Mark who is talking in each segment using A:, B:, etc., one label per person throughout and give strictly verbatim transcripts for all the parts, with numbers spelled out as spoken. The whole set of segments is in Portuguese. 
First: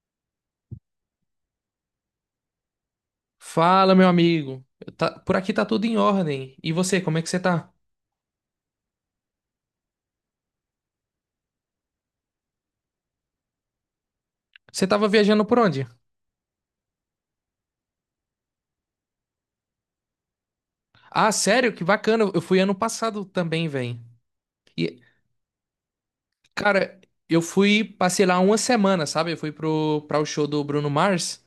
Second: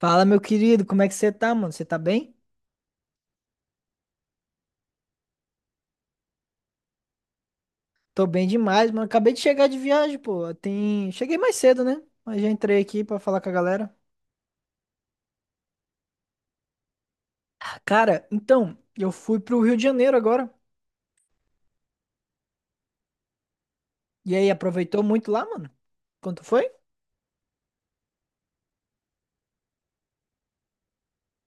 A: Fala, meu querido, como é que você tá, mano? Você tá bem?
B: Fala, meu amigo. Eu tá- por aqui tá tudo em ordem. E você, como é que você tá?
A: Tô bem demais, mano. Acabei de chegar de viagem, pô. Tem... Cheguei mais cedo, né? Mas já entrei aqui pra falar com a galera.
B: Você tava viajando por onde?
A: Ah, Cara, então, eu fui pro Rio de Janeiro agora.
B: Ah, sério? Que bacana. Eu fui ano passado também, velho.
A: E aí, aproveitou muito lá, mano? Quanto foi?
B: Cara, eu fui, passei lá uma semana, sabe? Eu fui pro, pra o show do Bruno Mars.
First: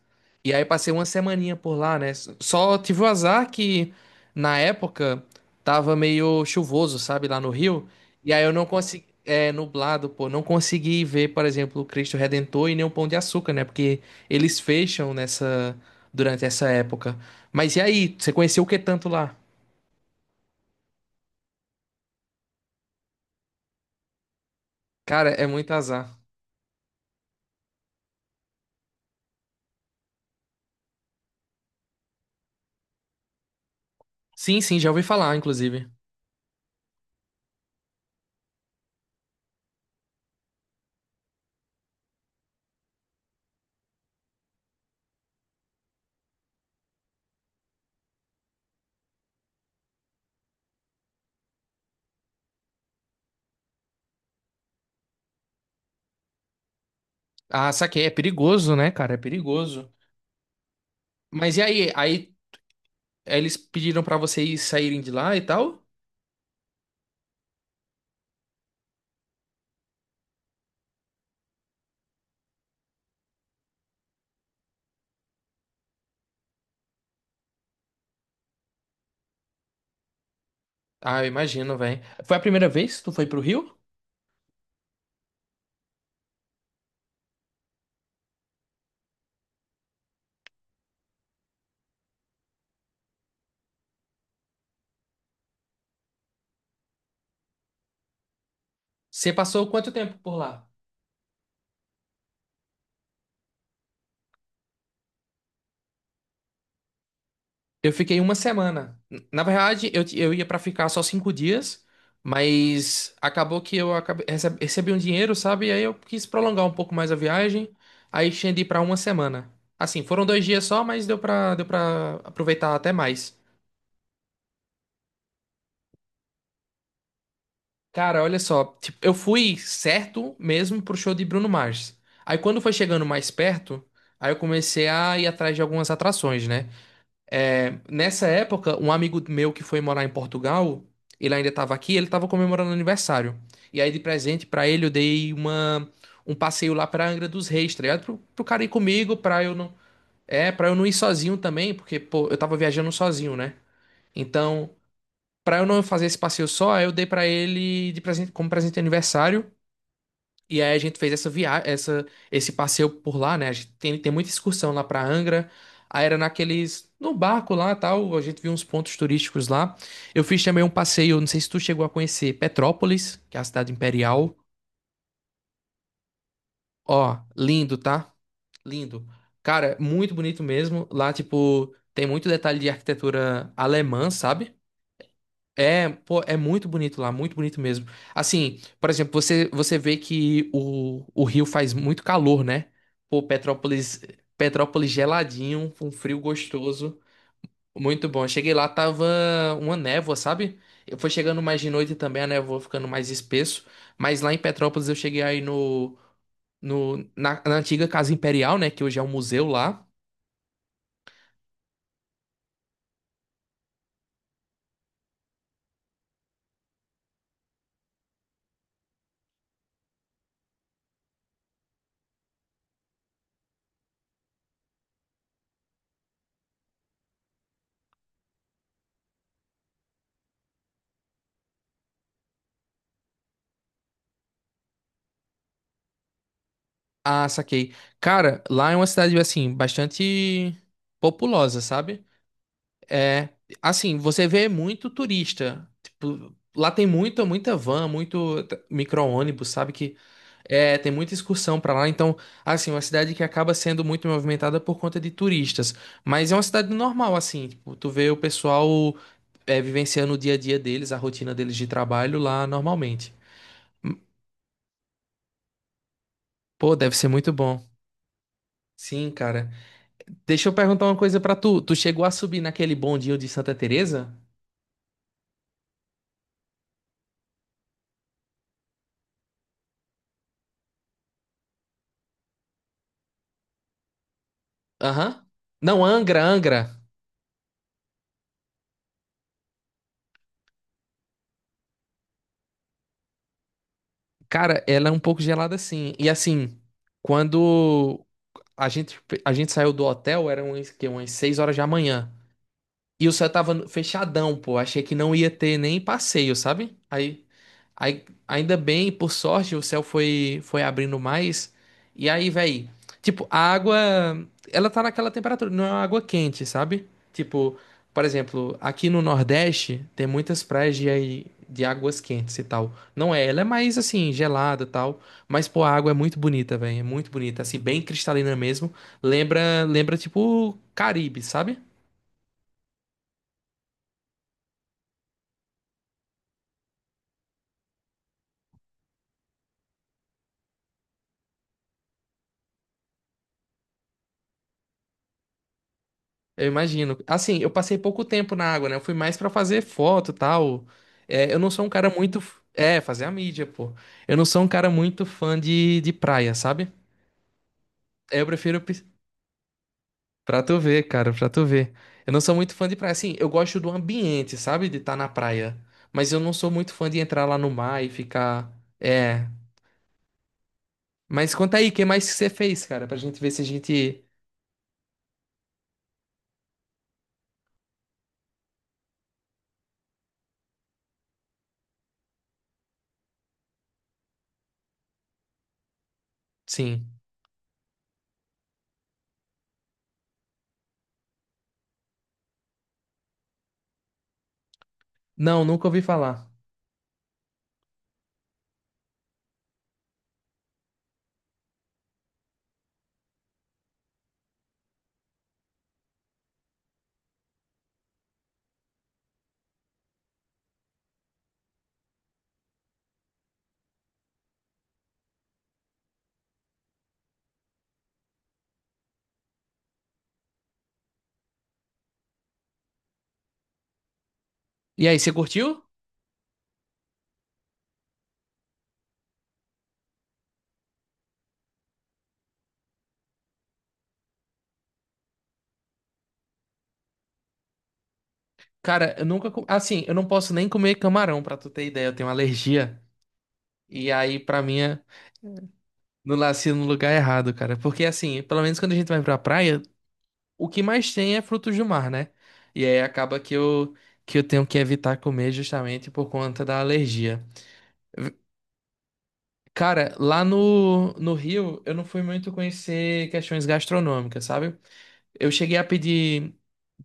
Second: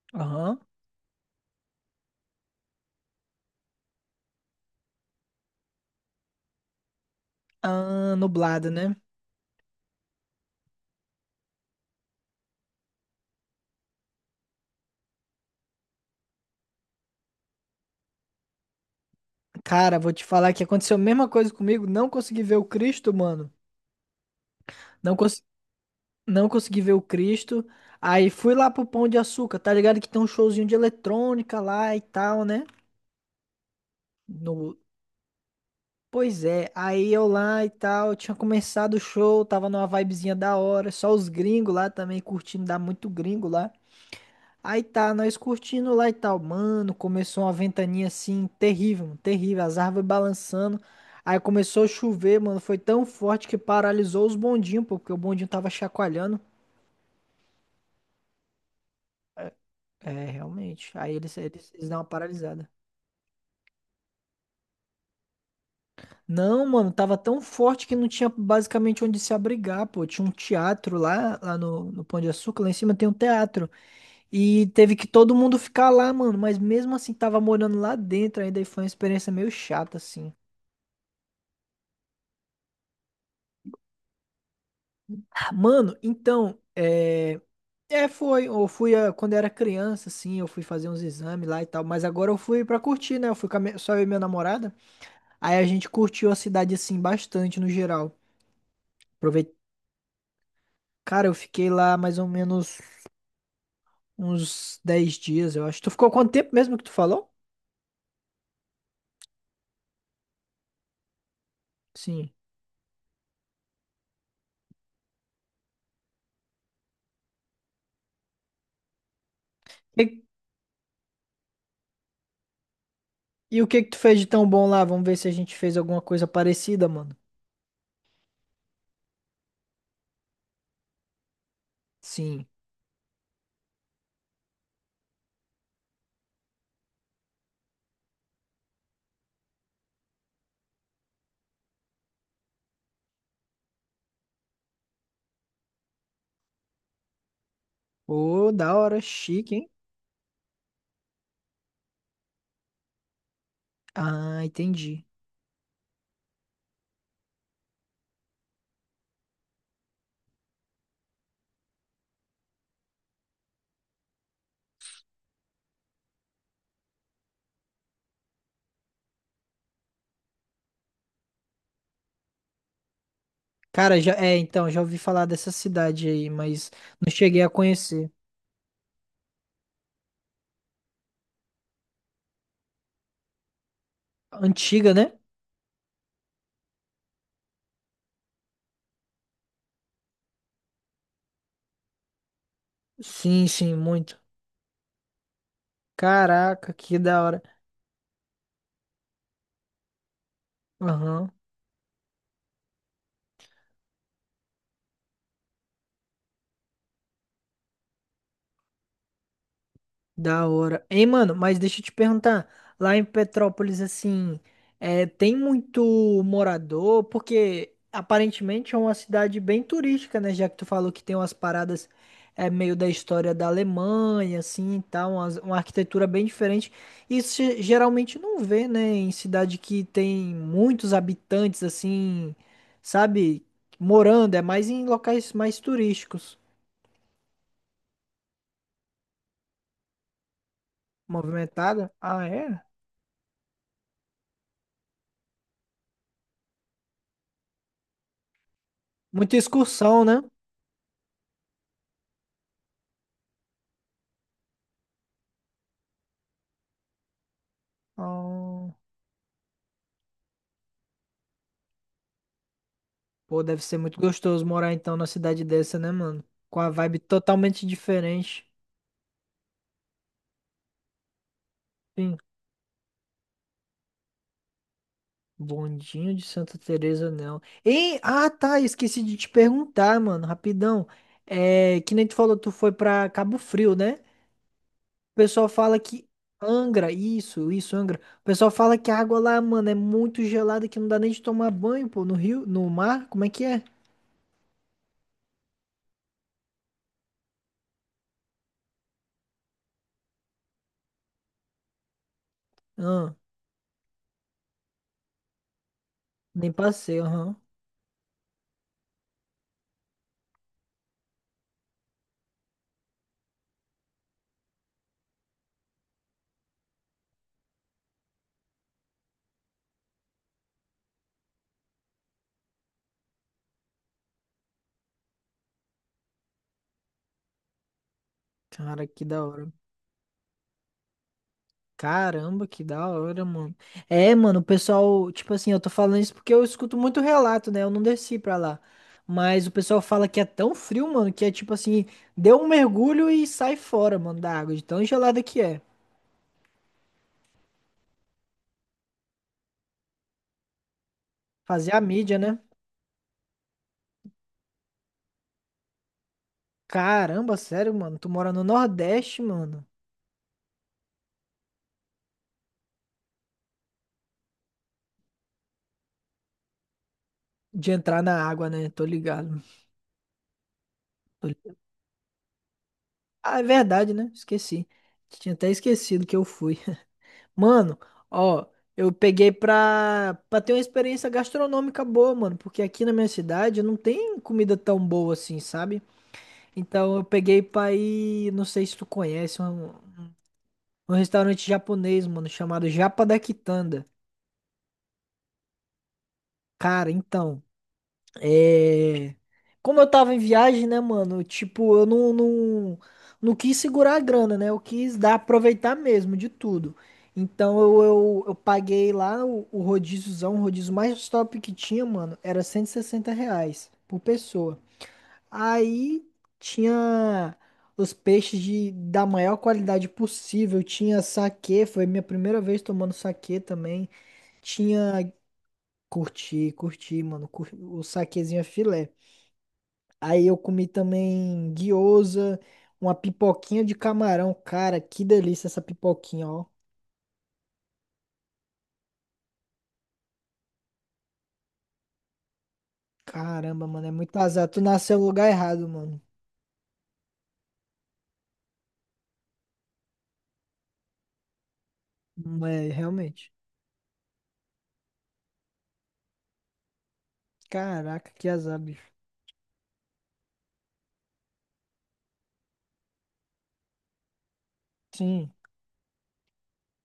B: E
A: Aham.
B: aí passei uma semaninha por lá, né? Só tive o azar que na época tava meio chuvoso, sabe? Lá no Rio.
A: Ah,
B: E aí eu não
A: nublado, né?
B: consegui. É, nublado, pô. Não consegui ver, por exemplo, o Cristo Redentor e nem o Pão de Açúcar, né? Porque eles fecham nessa. Durante essa época. Mas e aí? Você conheceu o que tanto lá?
A: Cara, vou te falar que aconteceu a mesma coisa comigo. Não consegui ver o Cristo, mano. Não,
B: Cara,
A: cons...
B: é muito azar.
A: não consegui ver o Cristo. Aí fui lá pro Pão de Açúcar, tá ligado? Que tem um showzinho de eletrônica lá e tal, né?
B: Sim,
A: No...
B: sim, já ouvi falar, inclusive.
A: Pois é, aí eu lá e tal, tinha começado o show, tava numa vibezinha da hora, só os gringos lá também curtindo, dá muito gringo lá. Aí tá, nós curtindo lá e tal, mano, começou uma ventania assim, terrível, mano, terrível, as árvores balançando. Aí começou a chover, mano, foi tão forte que paralisou os bondinhos, pô, porque o bondinho tava chacoalhando.
B: Ah, saquei. É perigoso, né, cara? É perigoso.
A: É, realmente, aí eles,
B: Mas e
A: eles, eles
B: aí?
A: dão uma
B: Aí
A: paralisada.
B: eles pediram pra vocês saírem de lá e tal?
A: Não, mano, tava tão forte que não tinha basicamente onde se abrigar, pô. Tinha um teatro lá, lá no, no Pão de Açúcar, lá em cima tem um teatro. E teve que todo mundo ficar lá, mano. Mas mesmo assim, tava morando lá dentro ainda e foi uma experiência meio chata, assim.
B: Ah, eu imagino, velho. Foi a primeira vez que tu foi pro Rio?
A: Mano, então, é. É, foi. Eu fui ah, quando eu era criança, assim, eu fui fazer uns exames lá e tal. Mas agora eu fui pra curtir, né? Eu fui com a minha- só eu e minha namorada. Aí a gente curtiu a cidade, assim, bastante no geral.
B: Você
A: Aproveitei.
B: passou quanto tempo por lá?
A: Cara, eu fiquei lá mais ou menos. Uns dez dias, eu acho. Tu ficou quanto tempo mesmo que tu falou?
B: Eu fiquei uma semana. Na verdade, eu, eu ia pra ficar só cinco dias,
A: Sim.
B: mas acabou que eu acabei, receb- recebi um dinheiro, sabe? E aí eu quis prolongar um pouco mais a viagem, aí estendi pra uma semana. Assim,
A: E,
B: foram dois dias só, mas deu pra, deu pra aproveitar até mais.
A: e o que que tu fez de tão bom lá? Vamos ver se a gente fez alguma coisa parecida, mano.
B: Cara, olha só, tipo, eu fui certo mesmo pro show de Bruno Mars. Aí
A: Sim.
B: quando foi chegando mais perto, aí eu comecei a ir atrás de algumas atrações, né? É, nessa época, um amigo meu que foi morar em Portugal, ele ainda estava aqui, ele estava comemorando aniversário. E aí, de presente pra ele, eu dei uma, um passeio lá pra Angra dos Reis, tá ligado? Pro, pro
A: Ô,
B: cara ir
A: da hora,
B: comigo, pra
A: chique,
B: eu
A: hein?
B: não. É, pra eu não ir sozinho também, porque, pô, eu tava viajando sozinho, né?
A: Ah,
B: Então,
A: entendi.
B: pra eu não fazer esse passeio só, aí eu dei pra ele de presente, como presente de aniversário, e aí a gente fez essa viagem, essa, esse passeio por lá, né? A gente tem, tem muita excursão lá pra Angra. Aí era naqueles, no barco lá, tal, a gente viu uns pontos turísticos lá. Eu fiz também um passeio, não sei se tu chegou a conhecer Petrópolis, que é a cidade
A: Cara, já,
B: imperial.
A: é, então, já ouvi falar dessa cidade aí, mas não
B: Ó,
A: cheguei a
B: lindo,
A: conhecer.
B: tá? Lindo. Cara, muito bonito mesmo. Lá, tipo, tem muito detalhe de arquitetura alemã, sabe?
A: Antiga, né?
B: É, pô, é muito bonito lá, muito bonito mesmo. Assim, por exemplo, você, você vê que o, o Rio faz muito calor, né? Pô,
A: Sim, sim,
B: Petrópolis,
A: muito.
B: Petrópolis geladinho, com frio
A: Caraca, que
B: gostoso.
A: da hora.
B: Muito bom. Cheguei lá, tava uma névoa, sabe? Eu fui
A: Aham.
B: chegando mais de noite também, a névoa ficando mais espesso. Mas lá em Petrópolis eu cheguei aí no, no, na, na antiga Casa Imperial, né? Que hoje é um museu lá.
A: Da hora. Ei, mano, mas deixa eu te perguntar, lá em Petrópolis, assim, é, tem muito morador, porque aparentemente é uma cidade bem turística, né? Já que tu falou que tem umas paradas é, meio da história da Alemanha, assim, e tal, umas- uma, arquitetura bem diferente. Isso ge- geralmente não vê, né? Em cidade que tem muitos habitantes, assim, sabe, morando, é mais em locais mais turísticos.
B: Ah, saquei. Cara, lá é uma cidade, assim, bastante populosa,
A: Movimentada?
B: sabe?
A: Ah, é?
B: É, assim, você vê muito turista. Tipo, lá tem muita, muita van, muito t-
A: Muita
B: micro-ônibus, sabe que
A: excursão, né?
B: é, tem muita excursão pra lá, então, assim, uma cidade que acaba sendo muito movimentada por conta de turistas, mas é uma cidade normal assim, tipo, tu vê o
A: Oh,
B: pessoal é, vivenciando o dia a dia deles, a rotina deles de trabalho lá normalmente.
A: pô, deve ser
B: Hum,
A: muito gostoso morar então na cidade dessa, né, mano? Com a
B: Pô, deve
A: vibe
B: ser muito bom.
A: totalmente diferente.
B: Sim, cara. Deixa eu perguntar uma coisa pra tu. Tu chegou a
A: Sim,
B: subir naquele bondinho de Santa Teresa?
A: bondinho de Santa Teresa, não. E, ah, tá, esqueci de te perguntar, mano, rapidão. É, que nem tu falou, tu foi pra Cabo Frio, né? O
B: Aham.
A: pessoal fala
B: Não,
A: que
B: Angra, Angra.
A: Angra, isso, isso, Angra. O pessoal fala que a água lá, mano, é muito gelada que não dá nem de tomar banho, pô, no rio, no mar, como é que é?
B: Cara, ela é um pouco gelada assim. E assim, quando a gente, a gente saiu do hotel, eram umas, que, umas seis horas da manhã. E o
A: Ah,
B: céu tava fechadão, pô. Achei que não ia ter nem passeio,
A: nem
B: sabe?
A: passei,
B: Aí,
A: aham.
B: aí ainda bem, por sorte, o céu foi, foi abrindo mais. E aí, véi, tipo, a água, ela tá naquela temperatura, não é uma água quente, sabe? Tipo, por exemplo, aqui no Nordeste tem muitas praias de, de águas quentes e tal. Não é, ela é mais assim, gelada e tal. Mas, pô, a água é muito bonita, véi. É muito bonita, assim, bem cristalina mesmo.
A: Cara, que da hora.
B: Lembra, lembra, tipo, Caribe, sabe?
A: Caramba, que da hora, mano. É, mano, o pessoal, tipo assim, eu tô falando isso porque eu escuto muito relato, né? Eu não desci pra lá. Mas o pessoal fala que é tão frio, mano, que é tipo assim, deu um mergulho e sai fora, mano, da água, de tão gelada que é.
B: Eu imagino. Assim, eu passei pouco tempo na água, né? Eu fui mais pra fazer foto e tal. É, eu não sou um
A: Fazer a
B: cara
A: mídia,
B: muito.
A: né?
B: f- É, fazer a mídia, pô. Eu não sou um cara muito fã de, de praia, sabe?
A: Caramba, sério, mano, tu
B: É, eu
A: mora no
B: prefiro. pis-
A: Nordeste, mano.
B: Pra tu ver, cara, pra tu ver. Eu não sou muito fã de praia. Assim, eu gosto do ambiente, sabe? De estar na praia. Mas eu não sou muito fã de entrar lá no
A: De
B: mar e
A: entrar na água,
B: ficar.
A: né? Tô
B: É.
A: ligado. Tô
B: Mas
A: li-
B: conta aí, o que mais que você fez, cara? Pra gente ver
A: Ah,
B: se
A: é
B: a
A: verdade,
B: gente.
A: né? Esqueci. Tinha até esquecido que eu fui. Mano, ó, eu peguei pra, pra ter uma experiência gastronômica boa, mano, porque aqui na minha cidade não tem comida tão boa assim, sabe?
B: Sim.
A: Então eu peguei pra ir, não sei se tu conhece, um, um restaurante japonês, mano, chamado Japa da Quitanda.
B: Não, nunca ouvi falar.
A: Cara, então. É... Como eu tava em viagem, né, mano? Tipo, eu não, não, não quis segurar a grana, né? Eu quis dar, aproveitar mesmo de tudo. Então eu, eu, eu paguei lá o, o rodíziozão, o rodízio mais top que tinha, mano, era cento e sessenta reais por pessoa. Aí tinha os peixes de, da maior qualidade possível. Tinha saquê, foi minha primeira vez tomando saquê também.
B: E aí, você
A: Tinha.
B: curtiu?
A: Curti, curti, mano. cur- O saquezinho é filé. Aí eu comi também guiosa, uma pipoquinha de camarão. Cara, que delícia essa pipoquinha, ó.
B: Cara, eu nunca. co- Assim, eu não posso nem comer camarão, pra tu ter ideia. Eu tenho alergia.
A: Caramba, mano,
B: E
A: é muito
B: aí, pra
A: azar. Tu
B: mim, é
A: nasceu no lugar errado, mano.
B: no nasci no lugar errado, cara. Porque, assim, pelo menos quando a gente vai pra praia, o que mais tem é frutos do mar, né?
A: Não
B: E
A: É,
B: aí acaba
A: realmente.
B: que eu, que eu tenho que evitar comer justamente por conta da alergia.
A: Caraca, que azar, bicho.
B: Cara, lá no, no Rio, eu não fui muito conhecer questões gastronômicas, sabe? Eu
A: Sim.
B: cheguei a pedir,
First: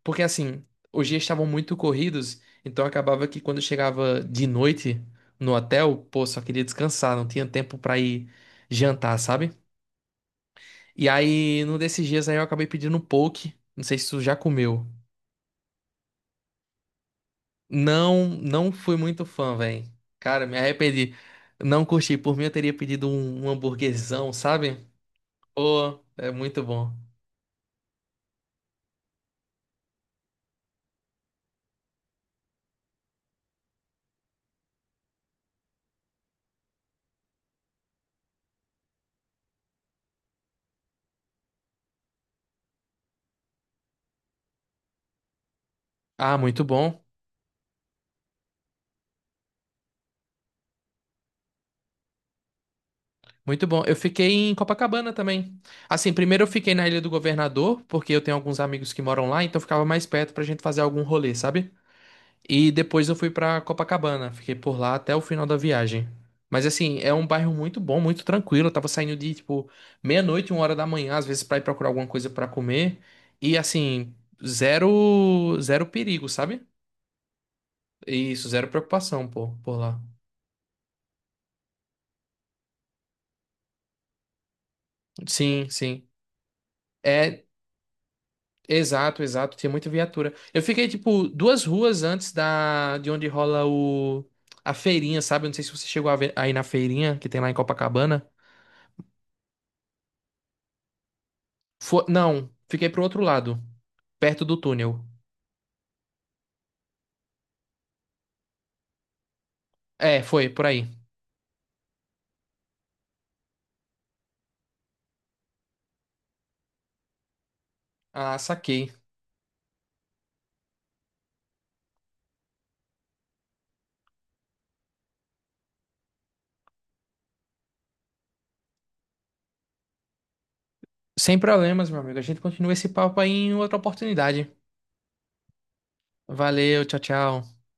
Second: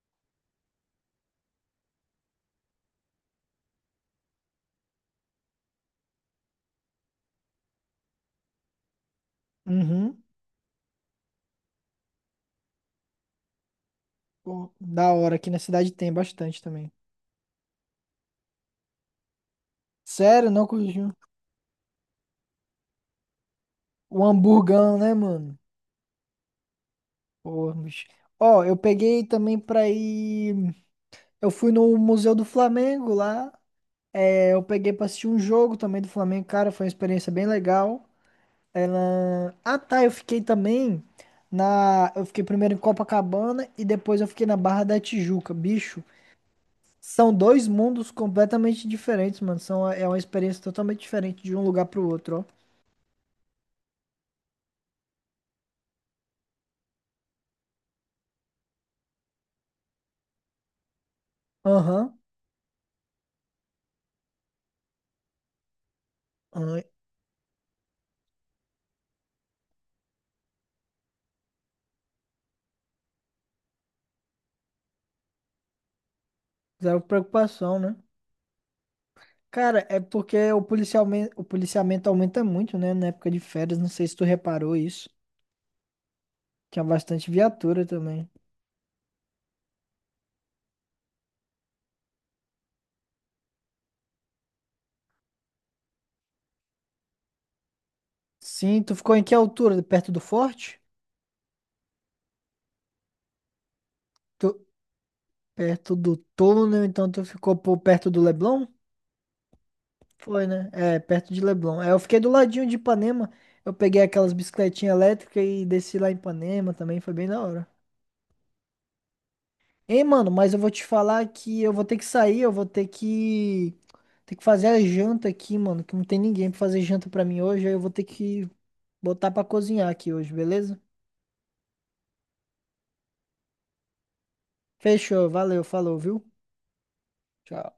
B: porque assim, os dias estavam muito corridos, então acabava que quando eu chegava de noite no hotel, pô, só queria descansar, não tinha tempo pra ir jantar, sabe?
A: Uhum.
B: E aí, num desses dias aí eu acabei pedindo um poke, não sei se tu já
A: Pô,
B: comeu.
A: da hora. Aqui na cidade tem bastante também.
B: Não, não fui muito fã, velho. Cara,
A: Sério,
B: me
A: não curtiu?
B: arrependi. Não curti, por mim eu teria pedido um, um
A: O
B: hamburguesão, sabe?
A: hamburgão, né, mano?
B: Pô, é muito bom.
A: Pô, bicho. Ó, eu peguei também pra ir. Eu fui no Museu do Flamengo lá. É, eu peguei pra assistir um jogo também do Flamengo, cara, foi uma experiência bem legal. Ela... Ah, tá, eu fiquei também na... Eu fiquei primeiro em Copacabana e depois eu fiquei na Barra da Tijuca. Bicho,
B: Ah, muito bom.
A: são dois mundos completamente diferentes, mano. São... É uma experiência totalmente diferente de um lugar pro outro,
B: Muito bom. Eu fiquei em Copacabana também. Assim, primeiro eu fiquei na Ilha do Governador, porque eu tenho alguns amigos que moram lá, então ficava mais perto pra gente fazer algum rolê,
A: ó.
B: sabe?
A: Aham,
B: E depois eu fui pra Copacabana, fiquei por lá até o final da viagem. Mas
A: aham.
B: assim, é um bairro muito bom, muito tranquilo. Eu tava saindo de tipo meia-noite, uma hora da manhã, às vezes pra ir procurar alguma coisa pra comer. E assim, zero zero perigo, sabe?
A: Zero preocupação, né?
B: Isso, zero preocupação, pô, por
A: Cara, é
B: lá.
A: porque o policialme... o policiamento aumenta muito, né? Na época de férias, não sei se tu reparou isso.
B: Sim, sim.
A: Tinha bastante
B: É,
A: viatura também.
B: Exato, exato, tinha muita viatura. Eu fiquei, tipo, duas ruas antes da de onde rola o a feirinha, sabe? Eu não sei se você chegou a ver aí na feirinha que tem lá em Copacabana.
A: Sim, tu ficou em que altura? Perto do forte?
B: Fo- Não, fiquei pro outro lado, perto
A: Tu-
B: do túnel.
A: perto do túnel, então tu ficou por perto do Leblon?
B: É,
A: Foi,
B: foi, por
A: né?
B: aí.
A: É, perto de Leblon. É, eu fiquei do ladinho de Ipanema. Eu peguei aquelas bicicletinhas elétricas e desci lá em Ipanema também, foi bem da hora.
B: Ah, saquei.
A: Ei, mano, mas eu vou te falar que eu vou ter que sair, eu vou ter que ter que fazer a janta aqui, mano, que não tem ninguém pra fazer janta pra mim hoje, aí eu vou ter que botar pra cozinhar aqui hoje, beleza?
B: Sem problemas, meu amigo. A gente continua esse papo aí em outra oportunidade.
A: Fechou, valeu, falou, viu?
B: Valeu, tchau, tchau.
A: Tchau.